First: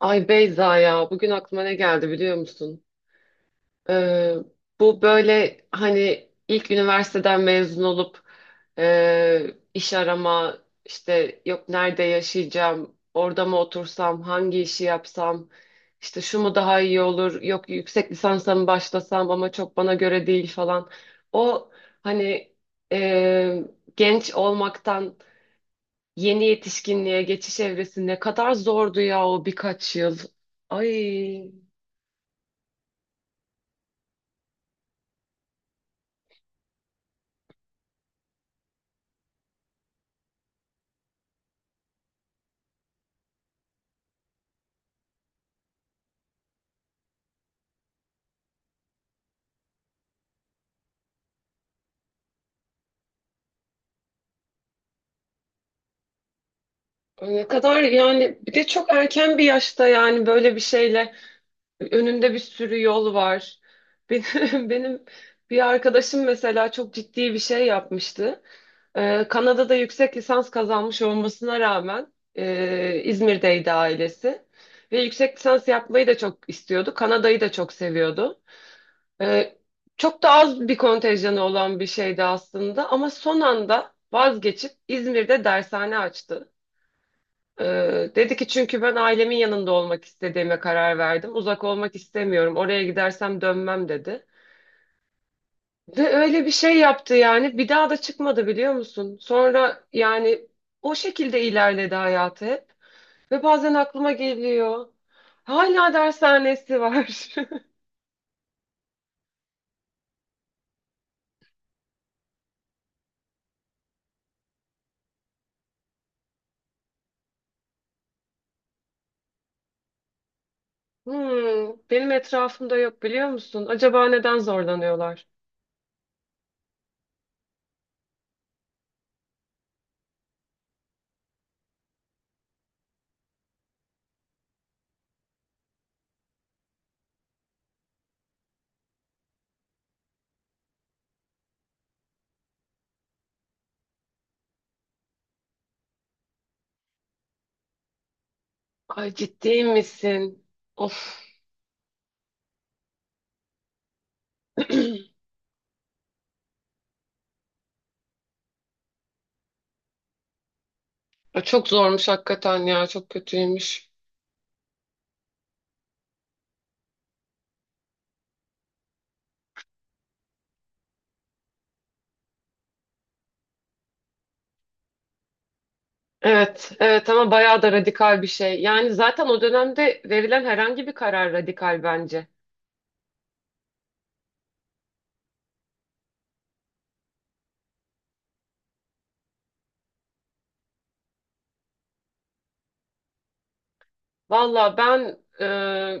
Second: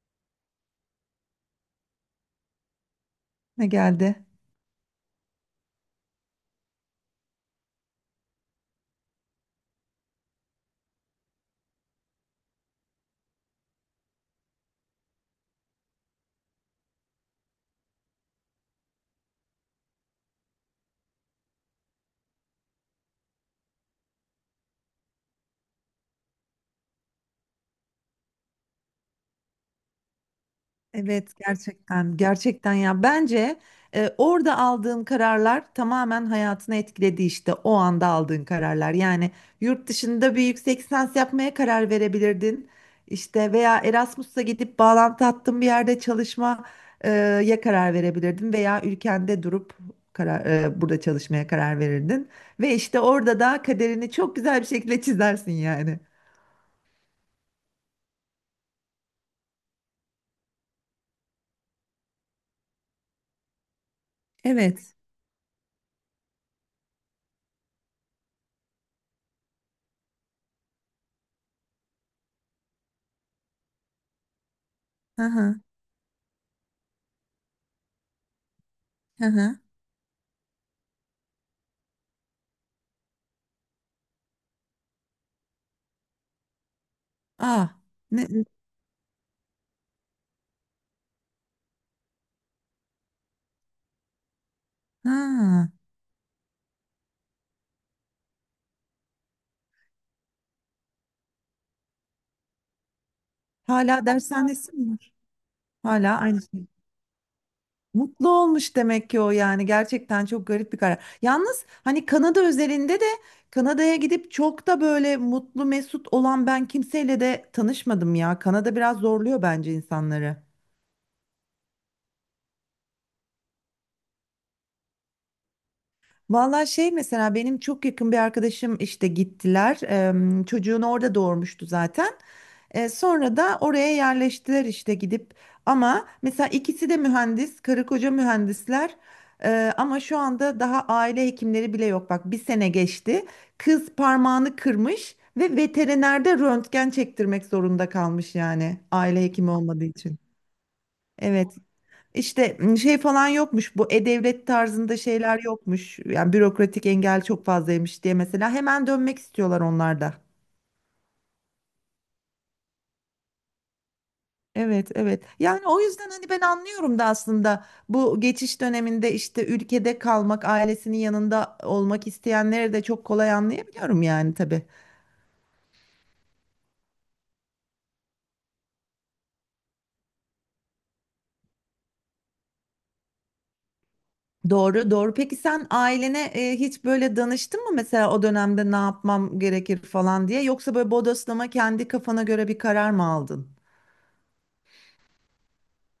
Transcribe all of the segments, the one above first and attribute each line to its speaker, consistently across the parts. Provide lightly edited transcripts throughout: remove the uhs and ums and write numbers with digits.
Speaker 1: Ay Beyza ya bugün aklıma ne geldi biliyor musun?
Speaker 2: Ne geldi?
Speaker 1: Ee, Bu böyle hani ilk üniversiteden mezun olup e, iş arama işte yok nerede yaşayacağım orada mı otursam hangi işi yapsam işte şu mu daha iyi olur yok yüksek lisansa mı başlasam ama çok bana göre değil falan. O hani e, genç olmaktan yeni yetişkinliğe geçiş evresi ne kadar zordu ya o birkaç yıl.
Speaker 2: Evet,
Speaker 1: Ay
Speaker 2: gerçekten gerçekten ya bence, orada aldığın kararlar tamamen hayatını etkiledi işte o anda aldığın kararlar. Yani yurt dışında bir yüksek lisans yapmaya karar verebilirdin. İşte veya Erasmus'a gidip bağlantı hattın bir yerde çalışmaya karar verebilirdin veya ülkende durup burada çalışmaya karar verirdin. Ve işte orada da kaderini çok güzel bir şekilde çizersin yani.
Speaker 1: ne kadar yani bir de çok erken bir yaşta yani böyle bir şeyle önünde bir sürü yol var. Benim,
Speaker 2: Evet.
Speaker 1: benim bir arkadaşım mesela çok ciddi bir şey yapmıştı. Kanada'da yüksek lisans kazanmış olmasına rağmen İzmir'deydi ailesi. Ve
Speaker 2: Hı
Speaker 1: yüksek
Speaker 2: hı.
Speaker 1: lisans yapmayı da çok istiyordu. Kanada'yı da çok seviyordu.
Speaker 2: Hı
Speaker 1: Ee,
Speaker 2: hı.
Speaker 1: Çok da az bir kontenjanı olan bir şeydi aslında ama son anda vazgeçip İzmir'de dershane açtı.
Speaker 2: Ah.
Speaker 1: Dedi ki çünkü ben ailemin yanında olmak istediğime karar verdim. Uzak olmak istemiyorum. Oraya gidersem dönmem dedi.
Speaker 2: Ha,
Speaker 1: Ve öyle bir şey yaptı yani. Bir daha da çıkmadı biliyor musun? Sonra yani o şekilde ilerledi hayatı hep. Ve bazen
Speaker 2: hala
Speaker 1: aklıma
Speaker 2: dershanesi mi
Speaker 1: geliyor.
Speaker 2: var?
Speaker 1: Hala
Speaker 2: Hala aynı şey.
Speaker 1: dershanesi var.
Speaker 2: Mutlu olmuş demek ki o, yani gerçekten çok garip bir karar. Yalnız hani Kanada özelinde de Kanada'ya gidip çok da böyle mutlu mesut olan ben kimseyle de tanışmadım ya. Kanada biraz zorluyor bence insanları.
Speaker 1: Hmm, Benim etrafımda yok biliyor musun? Acaba neden zorlanıyorlar?
Speaker 2: Vallahi şey mesela benim çok yakın bir arkadaşım işte gittiler. Çocuğunu orada doğurmuştu zaten. Sonra da oraya yerleştiler işte gidip. Ama mesela ikisi de mühendis, karı koca mühendisler. Ama şu anda daha aile hekimleri bile yok. Bak bir sene geçti. Kız parmağını kırmış ve veterinerde röntgen çektirmek zorunda kalmış yani
Speaker 1: Ay
Speaker 2: aile hekimi
Speaker 1: ciddi
Speaker 2: olmadığı için.
Speaker 1: misin? Of.
Speaker 2: Evet. İşte şey falan yokmuş, bu e-devlet tarzında şeyler yokmuş. Yani bürokratik engel çok fazlaymış diye mesela hemen dönmek istiyorlar onlar da.
Speaker 1: Ay, çok zormuş hakikaten ya. Çok kötüymüş.
Speaker 2: Evet, evet yani o yüzden hani ben anlıyorum da aslında bu geçiş döneminde işte ülkede kalmak, ailesinin yanında olmak isteyenleri de çok kolay anlayabiliyorum yani tabii.
Speaker 1: Evet, evet ama bayağı da radikal bir şey. Yani zaten o dönemde verilen herhangi bir karar radikal bence.
Speaker 2: Doğru doğru, peki sen ailene hiç böyle danıştın mı mesela o dönemde ne yapmam gerekir falan diye, yoksa böyle bodoslama kendi kafana göre bir karar mı aldın?
Speaker 1: Valla ben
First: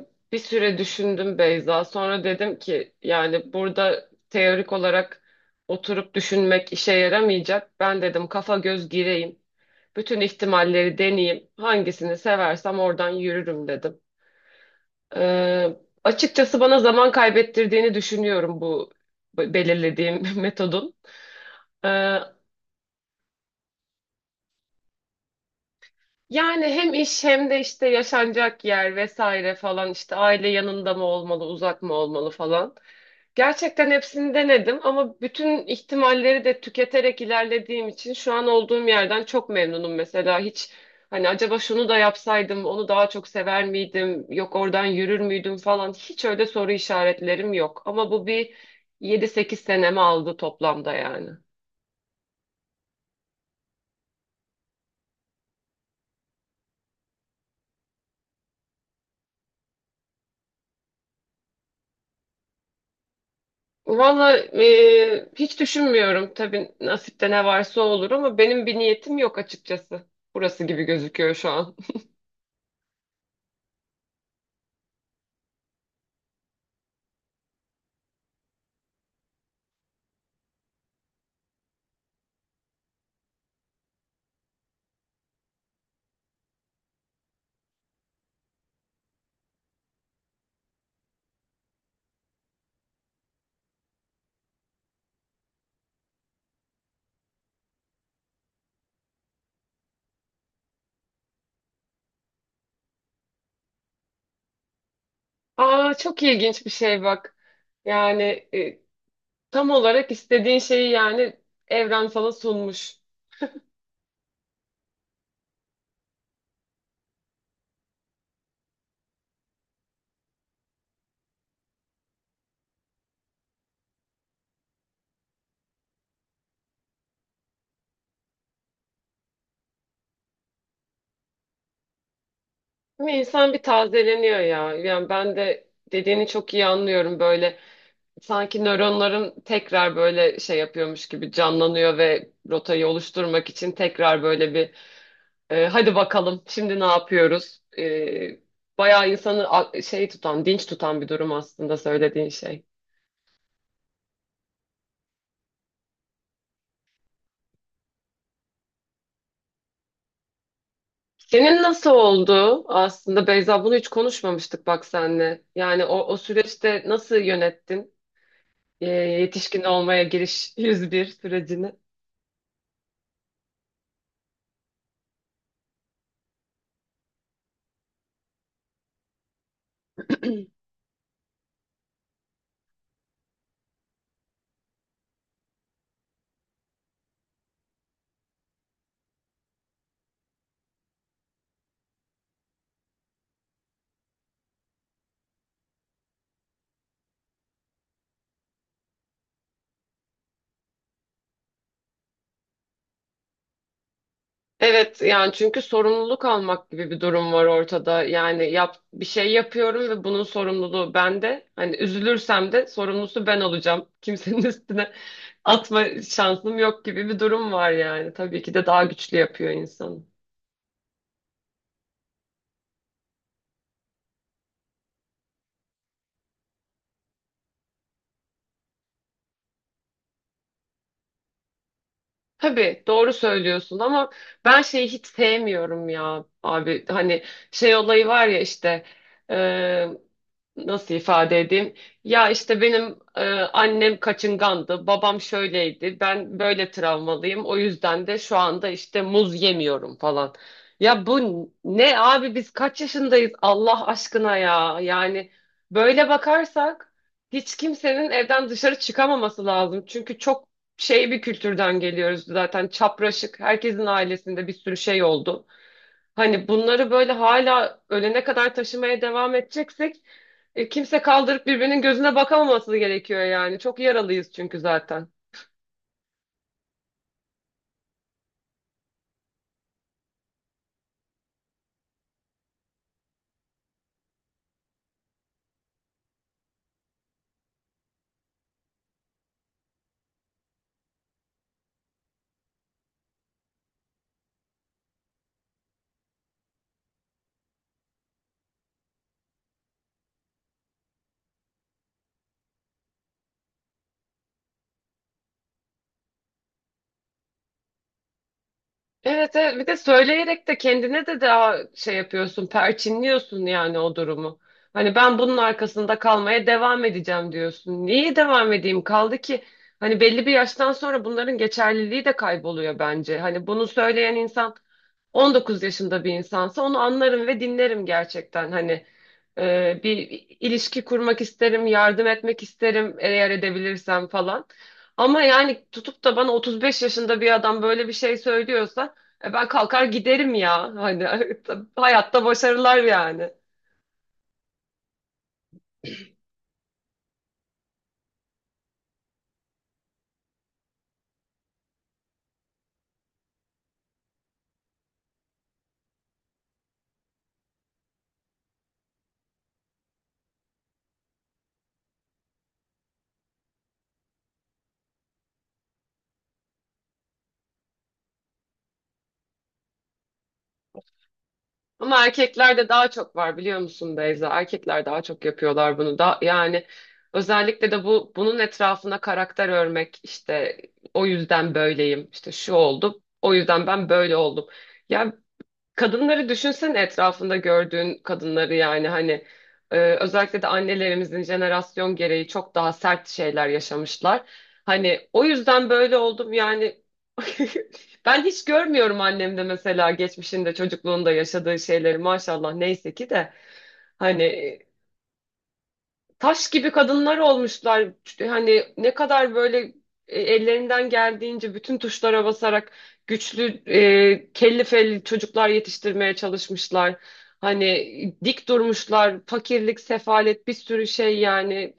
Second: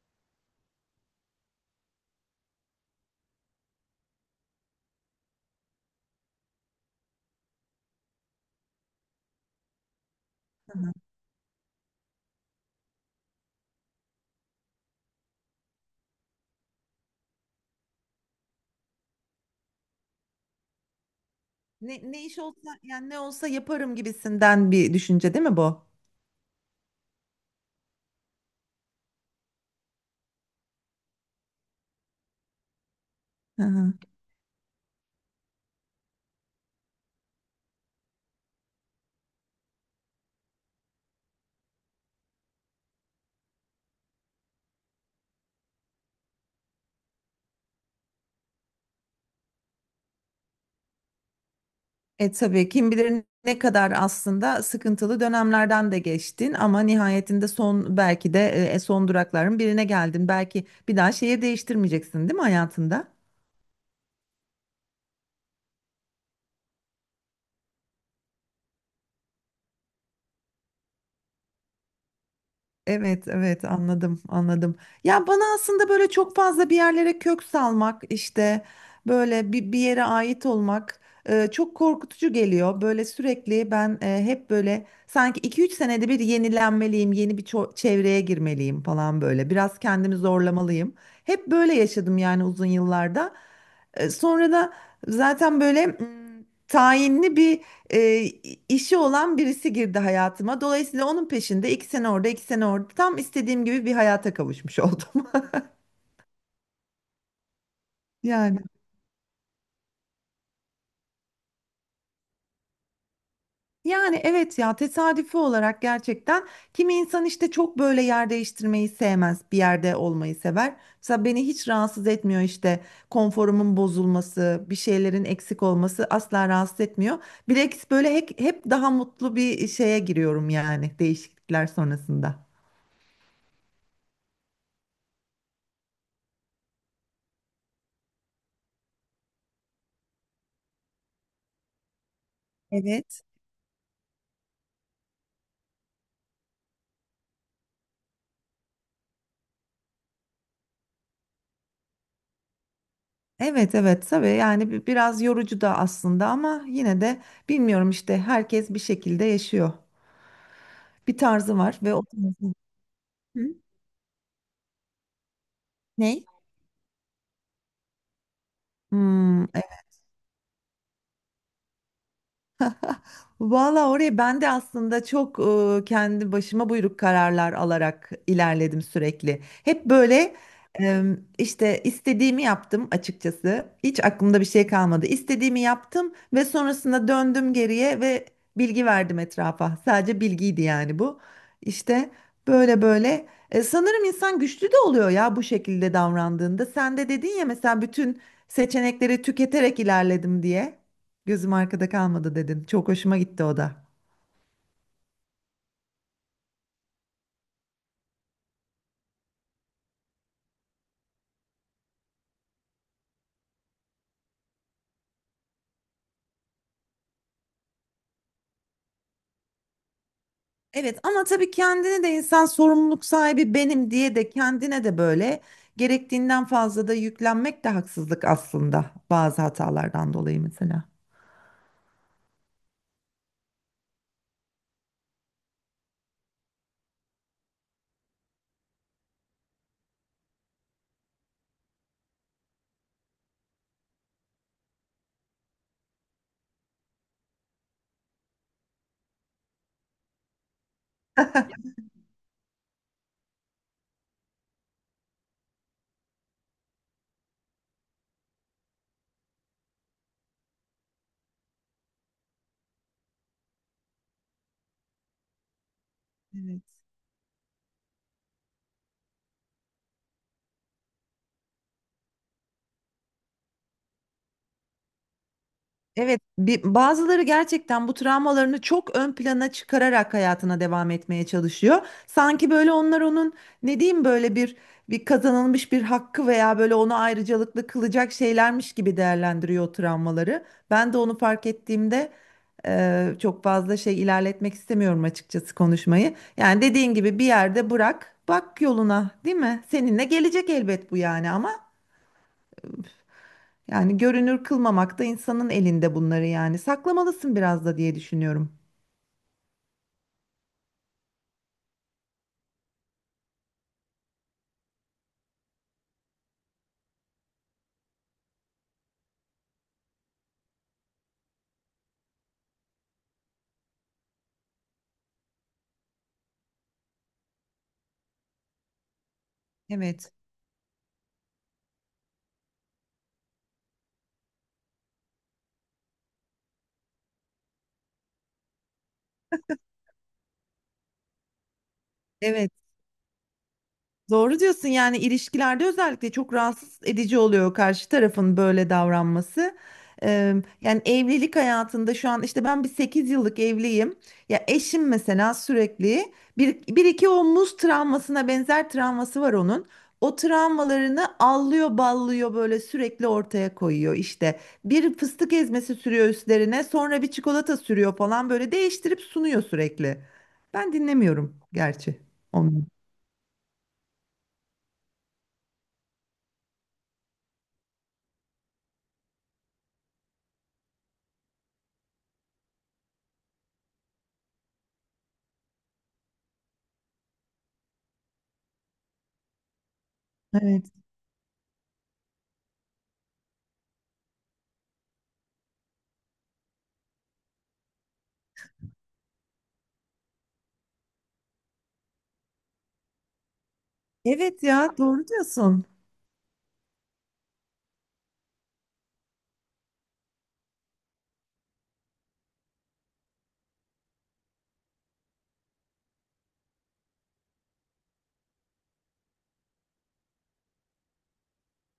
Speaker 1: e, bir süre düşündüm Beyza. Sonra dedim ki yani burada teorik olarak oturup düşünmek işe yaramayacak. Ben dedim kafa göz gireyim. Bütün ihtimalleri deneyeyim. Hangisini seversem oradan yürürüm dedim. Ee, Açıkçası bana zaman kaybettirdiğini düşünüyorum bu belirlediğim metodun.
Speaker 2: Ne,
Speaker 1: Ee,
Speaker 2: ne iş olsa yani, ne olsa yaparım gibisinden bir düşünce değil mi bu?
Speaker 1: Yani hem iş hem de işte yaşanacak yer vesaire falan işte aile yanında mı olmalı, uzak mı olmalı falan.
Speaker 2: Hı
Speaker 1: Gerçekten
Speaker 2: hı.
Speaker 1: hepsini denedim ama bütün ihtimalleri de tüketerek ilerlediğim için şu an olduğum yerden çok memnunum mesela. Hiç hani acaba şunu da yapsaydım onu daha çok sever miydim? Yok oradan yürür müydüm falan. Hiç öyle soru işaretlerim yok. Ama bu bir yedi sekiz senemi aldı toplamda yani.
Speaker 2: E tabii kim bilir ne kadar aslında sıkıntılı dönemlerden de geçtin ama nihayetinde son belki de son durakların birine geldin. Belki bir daha şehir değiştirmeyeceksin değil mi hayatında?
Speaker 1: Valla hiç düşünmüyorum. Tabii nasipte ne varsa olur ama benim bir niyetim yok açıkçası. Burası gibi gözüküyor şu an.
Speaker 2: Evet, evet anladım, anladım. Ya bana aslında böyle çok fazla bir yerlere kök salmak, işte böyle bir yere ait olmak çok korkutucu geliyor. Böyle sürekli ben hep böyle sanki 2-3 senede bir yenilenmeliyim, yeni bir çevreye girmeliyim falan böyle. Biraz kendimi zorlamalıyım. Hep böyle yaşadım yani uzun yıllarda. Sonra da zaten böyle tayinli bir e, işi olan birisi girdi hayatıma. Dolayısıyla onun peşinde iki sene orada, iki sene orada tam istediğim gibi bir hayata kavuşmuş oldum.
Speaker 1: Aa çok ilginç bir şey bak. Yani
Speaker 2: Yani.
Speaker 1: tam olarak istediğin şeyi yani evren sana sunmuş.
Speaker 2: Yani evet ya, tesadüfi olarak gerçekten kimi insan işte çok böyle yer değiştirmeyi sevmez, bir yerde olmayı sever. Mesela beni hiç rahatsız etmiyor, işte konforumun bozulması, bir şeylerin eksik olması asla rahatsız etmiyor. Bilakis böyle hep daha mutlu bir şeye giriyorum yani değişiklikler sonrasında.
Speaker 1: Ama insan bir tazeleniyor ya. Yani ben de dediğini çok iyi anlıyorum böyle. Sanki nöronların tekrar böyle şey yapıyormuş gibi canlanıyor ve rotayı
Speaker 2: Evet.
Speaker 1: oluşturmak için tekrar böyle bir hadi bakalım şimdi ne yapıyoruz? Bayağı insanı şey tutan, dinç tutan bir durum aslında söylediğin şey.
Speaker 2: Evet evet tabii yani biraz yorucu da aslında ama yine de bilmiyorum işte, herkes bir şekilde yaşıyor. Bir tarzı
Speaker 1: Senin
Speaker 2: var
Speaker 1: nasıl
Speaker 2: ve o tarzı...
Speaker 1: oldu aslında
Speaker 2: Hı?
Speaker 1: Beyza bunu hiç konuşmamıştık bak senle. Yani o
Speaker 2: Ne?
Speaker 1: süreçte nasıl yönettin?
Speaker 2: Hmm.
Speaker 1: Yetişkin olmaya giriş 101 sürecini.
Speaker 2: Valla oraya ben de aslında çok kendi başıma buyruk kararlar alarak ilerledim sürekli. Hep böyle e, işte istediğimi yaptım açıkçası. Hiç aklımda bir şey kalmadı. İstediğimi yaptım ve sonrasında döndüm geriye ve bilgi verdim etrafa. Sadece bilgiydi yani bu. İşte böyle böyle. Sanırım insan güçlü de oluyor ya bu şekilde davrandığında. Sen de dedin ya mesela bütün seçenekleri tüketerek ilerledim diye. Gözüm arkada kalmadı dedin. Çok hoşuma gitti o da.
Speaker 1: Evet yani çünkü sorumluluk almak gibi bir durum var ortada. Yani yap bir şey yapıyorum ve bunun sorumluluğu bende. Hani üzülürsem de sorumlusu ben olacağım. Kimsenin üstüne atma şansım yok gibi bir durum var yani. Tabii ki de daha güçlü yapıyor insanı.
Speaker 2: Evet ama tabii kendini de insan sorumluluk sahibi benim diye de kendine de böyle gerektiğinden fazla da yüklenmek de haksızlık aslında bazı hatalardan dolayı mesela.
Speaker 1: Tabii doğru söylüyorsun ama ben şeyi hiç sevmiyorum ya abi. Hani şey olayı var ya işte nasıl ifade edeyim? Ya işte benim annem kaçıngandı, babam şöyleydi, ben böyle travmalıyım. O yüzden de şu anda işte muz yemiyorum falan. Ya bu ne abi biz kaç yaşındayız Allah aşkına ya. Yani böyle bakarsak hiç kimsenin evden dışarı çıkamaması lazım. Çünkü çok şey bir kültürden geliyoruz zaten çapraşık. Herkesin ailesinde bir sürü şey oldu. Hani
Speaker 2: Evet.
Speaker 1: bunları böyle hala ölene kadar taşımaya devam edeceksek kimse kaldırıp birbirinin gözüne bakamaması gerekiyor yani. Çok yaralıyız çünkü zaten.
Speaker 2: Evet, bazıları gerçekten bu travmalarını çok ön plana çıkararak hayatına devam etmeye çalışıyor. Sanki böyle onlar onun, ne diyeyim, böyle bir bir kazanılmış bir hakkı veya böyle onu ayrıcalıklı kılacak şeylermiş gibi değerlendiriyor o travmaları. Ben de onu fark ettiğimde çok fazla şey ilerletmek istemiyorum açıkçası konuşmayı. Yani dediğin gibi bir yerde bırak, bak yoluna, değil mi? Seninle gelecek elbet bu yani ama. Yani görünür kılmamak da insanın elinde bunları yani. Saklamalısın biraz da diye düşünüyorum.
Speaker 1: Evet, evet bir de söyleyerek de kendine de daha şey yapıyorsun, perçinliyorsun yani o durumu. Hani ben bunun arkasında kalmaya devam edeceğim diyorsun. Niye devam edeyim? Kaldı ki hani belli bir yaştan sonra bunların geçerliliği de kayboluyor bence. Hani bunu söyleyen insan 19 yaşında bir insansa onu anlarım ve dinlerim gerçekten. Hani
Speaker 2: Evet.
Speaker 1: bir ilişki kurmak isterim, yardım etmek isterim eğer edebilirsem falan. Ama yani tutup da bana 35 yaşında bir adam böyle bir şey söylüyorsa ben kalkar giderim ya. Hani hayatta
Speaker 2: Evet.
Speaker 1: başarılar yani.
Speaker 2: Doğru diyorsun yani ilişkilerde özellikle çok rahatsız edici oluyor karşı tarafın böyle davranması. Eee, Yani evlilik hayatında şu an işte ben bir 8 yıllık evliyim. Ya eşim mesela sürekli bir iki o muz travmasına benzer travması var onun. O travmalarını allıyor ballıyor böyle sürekli ortaya koyuyor işte. Bir fıstık ezmesi sürüyor üstlerine, sonra bir çikolata sürüyor falan, böyle değiştirip sunuyor sürekli. Ben dinlemiyorum gerçi
Speaker 1: Ama
Speaker 2: onu.
Speaker 1: erkeklerde daha çok var biliyor musun Beyza? Erkekler daha çok yapıyorlar bunu da yani özellikle de bunun etrafına karakter örmek işte o yüzden böyleyim işte şu oldu o yüzden ben böyle oldum. Ya kadınları düşünsene etrafında gördüğün kadınları yani hani özellikle de
Speaker 2: Evet.
Speaker 1: annelerimizin jenerasyon gereği çok daha sert şeyler yaşamışlar. Hani o yüzden böyle oldum yani ben hiç görmüyorum annemde mesela geçmişinde çocukluğunda yaşadığı şeyleri maşallah neyse ki de
Speaker 2: Evet
Speaker 1: hani
Speaker 2: ya, doğru diyorsun.
Speaker 1: taş gibi kadınlar olmuşlar. Hani ne kadar böyle ellerinden geldiğince bütün tuşlara basarak güçlü, kelli felli çocuklar yetiştirmeye çalışmışlar. Hani dik durmuşlar, fakirlik, sefalet bir sürü şey yani.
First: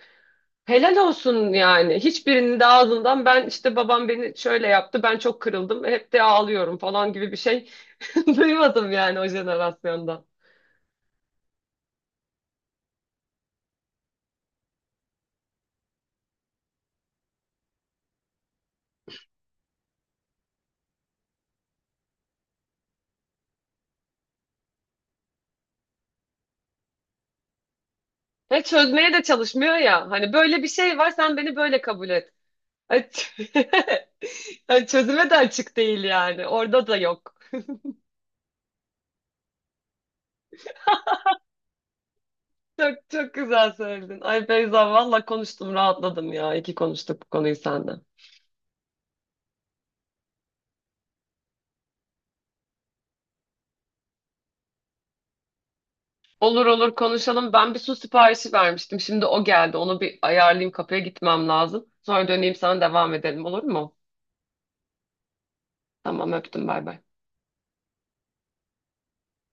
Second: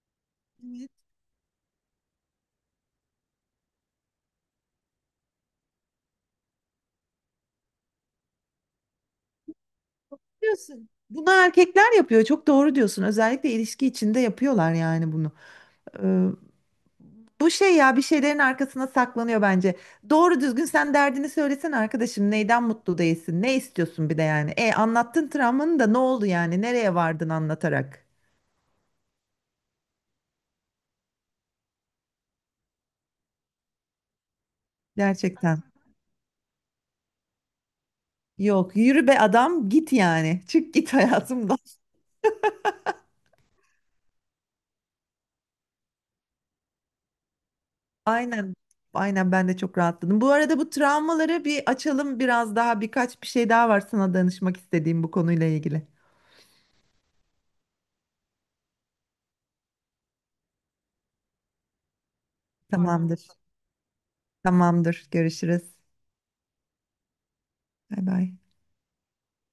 Speaker 2: Evet,
Speaker 1: Helal olsun yani. Hiçbirinin de ağzından ben işte babam beni şöyle yaptı, ben çok kırıldım, hep de ağlıyorum falan gibi bir şey duymadım yani o jenerasyonda.
Speaker 2: diyorsun? Bunu erkekler yapıyor. Çok doğru diyorsun. Özellikle ilişki içinde yapıyorlar yani bunu. Ee, Bu şey ya, bir şeylerin arkasına saklanıyor bence. Doğru düzgün sen derdini söylesen arkadaşım, neyden mutlu değilsin? Ne istiyorsun bir de yani? E anlattın travmanı da, ne oldu yani? Nereye vardın anlatarak?
Speaker 1: Hiç çözmeye de çalışmıyor ya. Hani böyle bir şey var, sen beni böyle kabul et. Ay, yani çözüme de
Speaker 2: Gerçekten.
Speaker 1: açık değil yani. Orada da yok.
Speaker 2: Yok yürü be adam git yani. Çık git hayatımdan.
Speaker 1: Çok çok güzel söyledin. Ay Beyza valla konuştum rahatladım ya. İyi ki konuştuk bu konuyu senden.
Speaker 2: Aynen. Aynen ben de çok rahatladım. Bu arada bu travmaları bir açalım biraz daha, birkaç bir şey daha var sana danışmak istediğim bu konuyla ilgili.
Speaker 1: Olur olur konuşalım. Ben bir su siparişi vermiştim. Şimdi o geldi. Onu bir ayarlayayım. Kapıya gitmem lazım. Sonra döneyim sana
Speaker 2: Tamam.
Speaker 1: devam
Speaker 2: Tamamdır.
Speaker 1: edelim olur mu?
Speaker 2: Tamamdır. Görüşürüz.
Speaker 1: Tamam öptüm bay bay.
Speaker 2: Bay bay.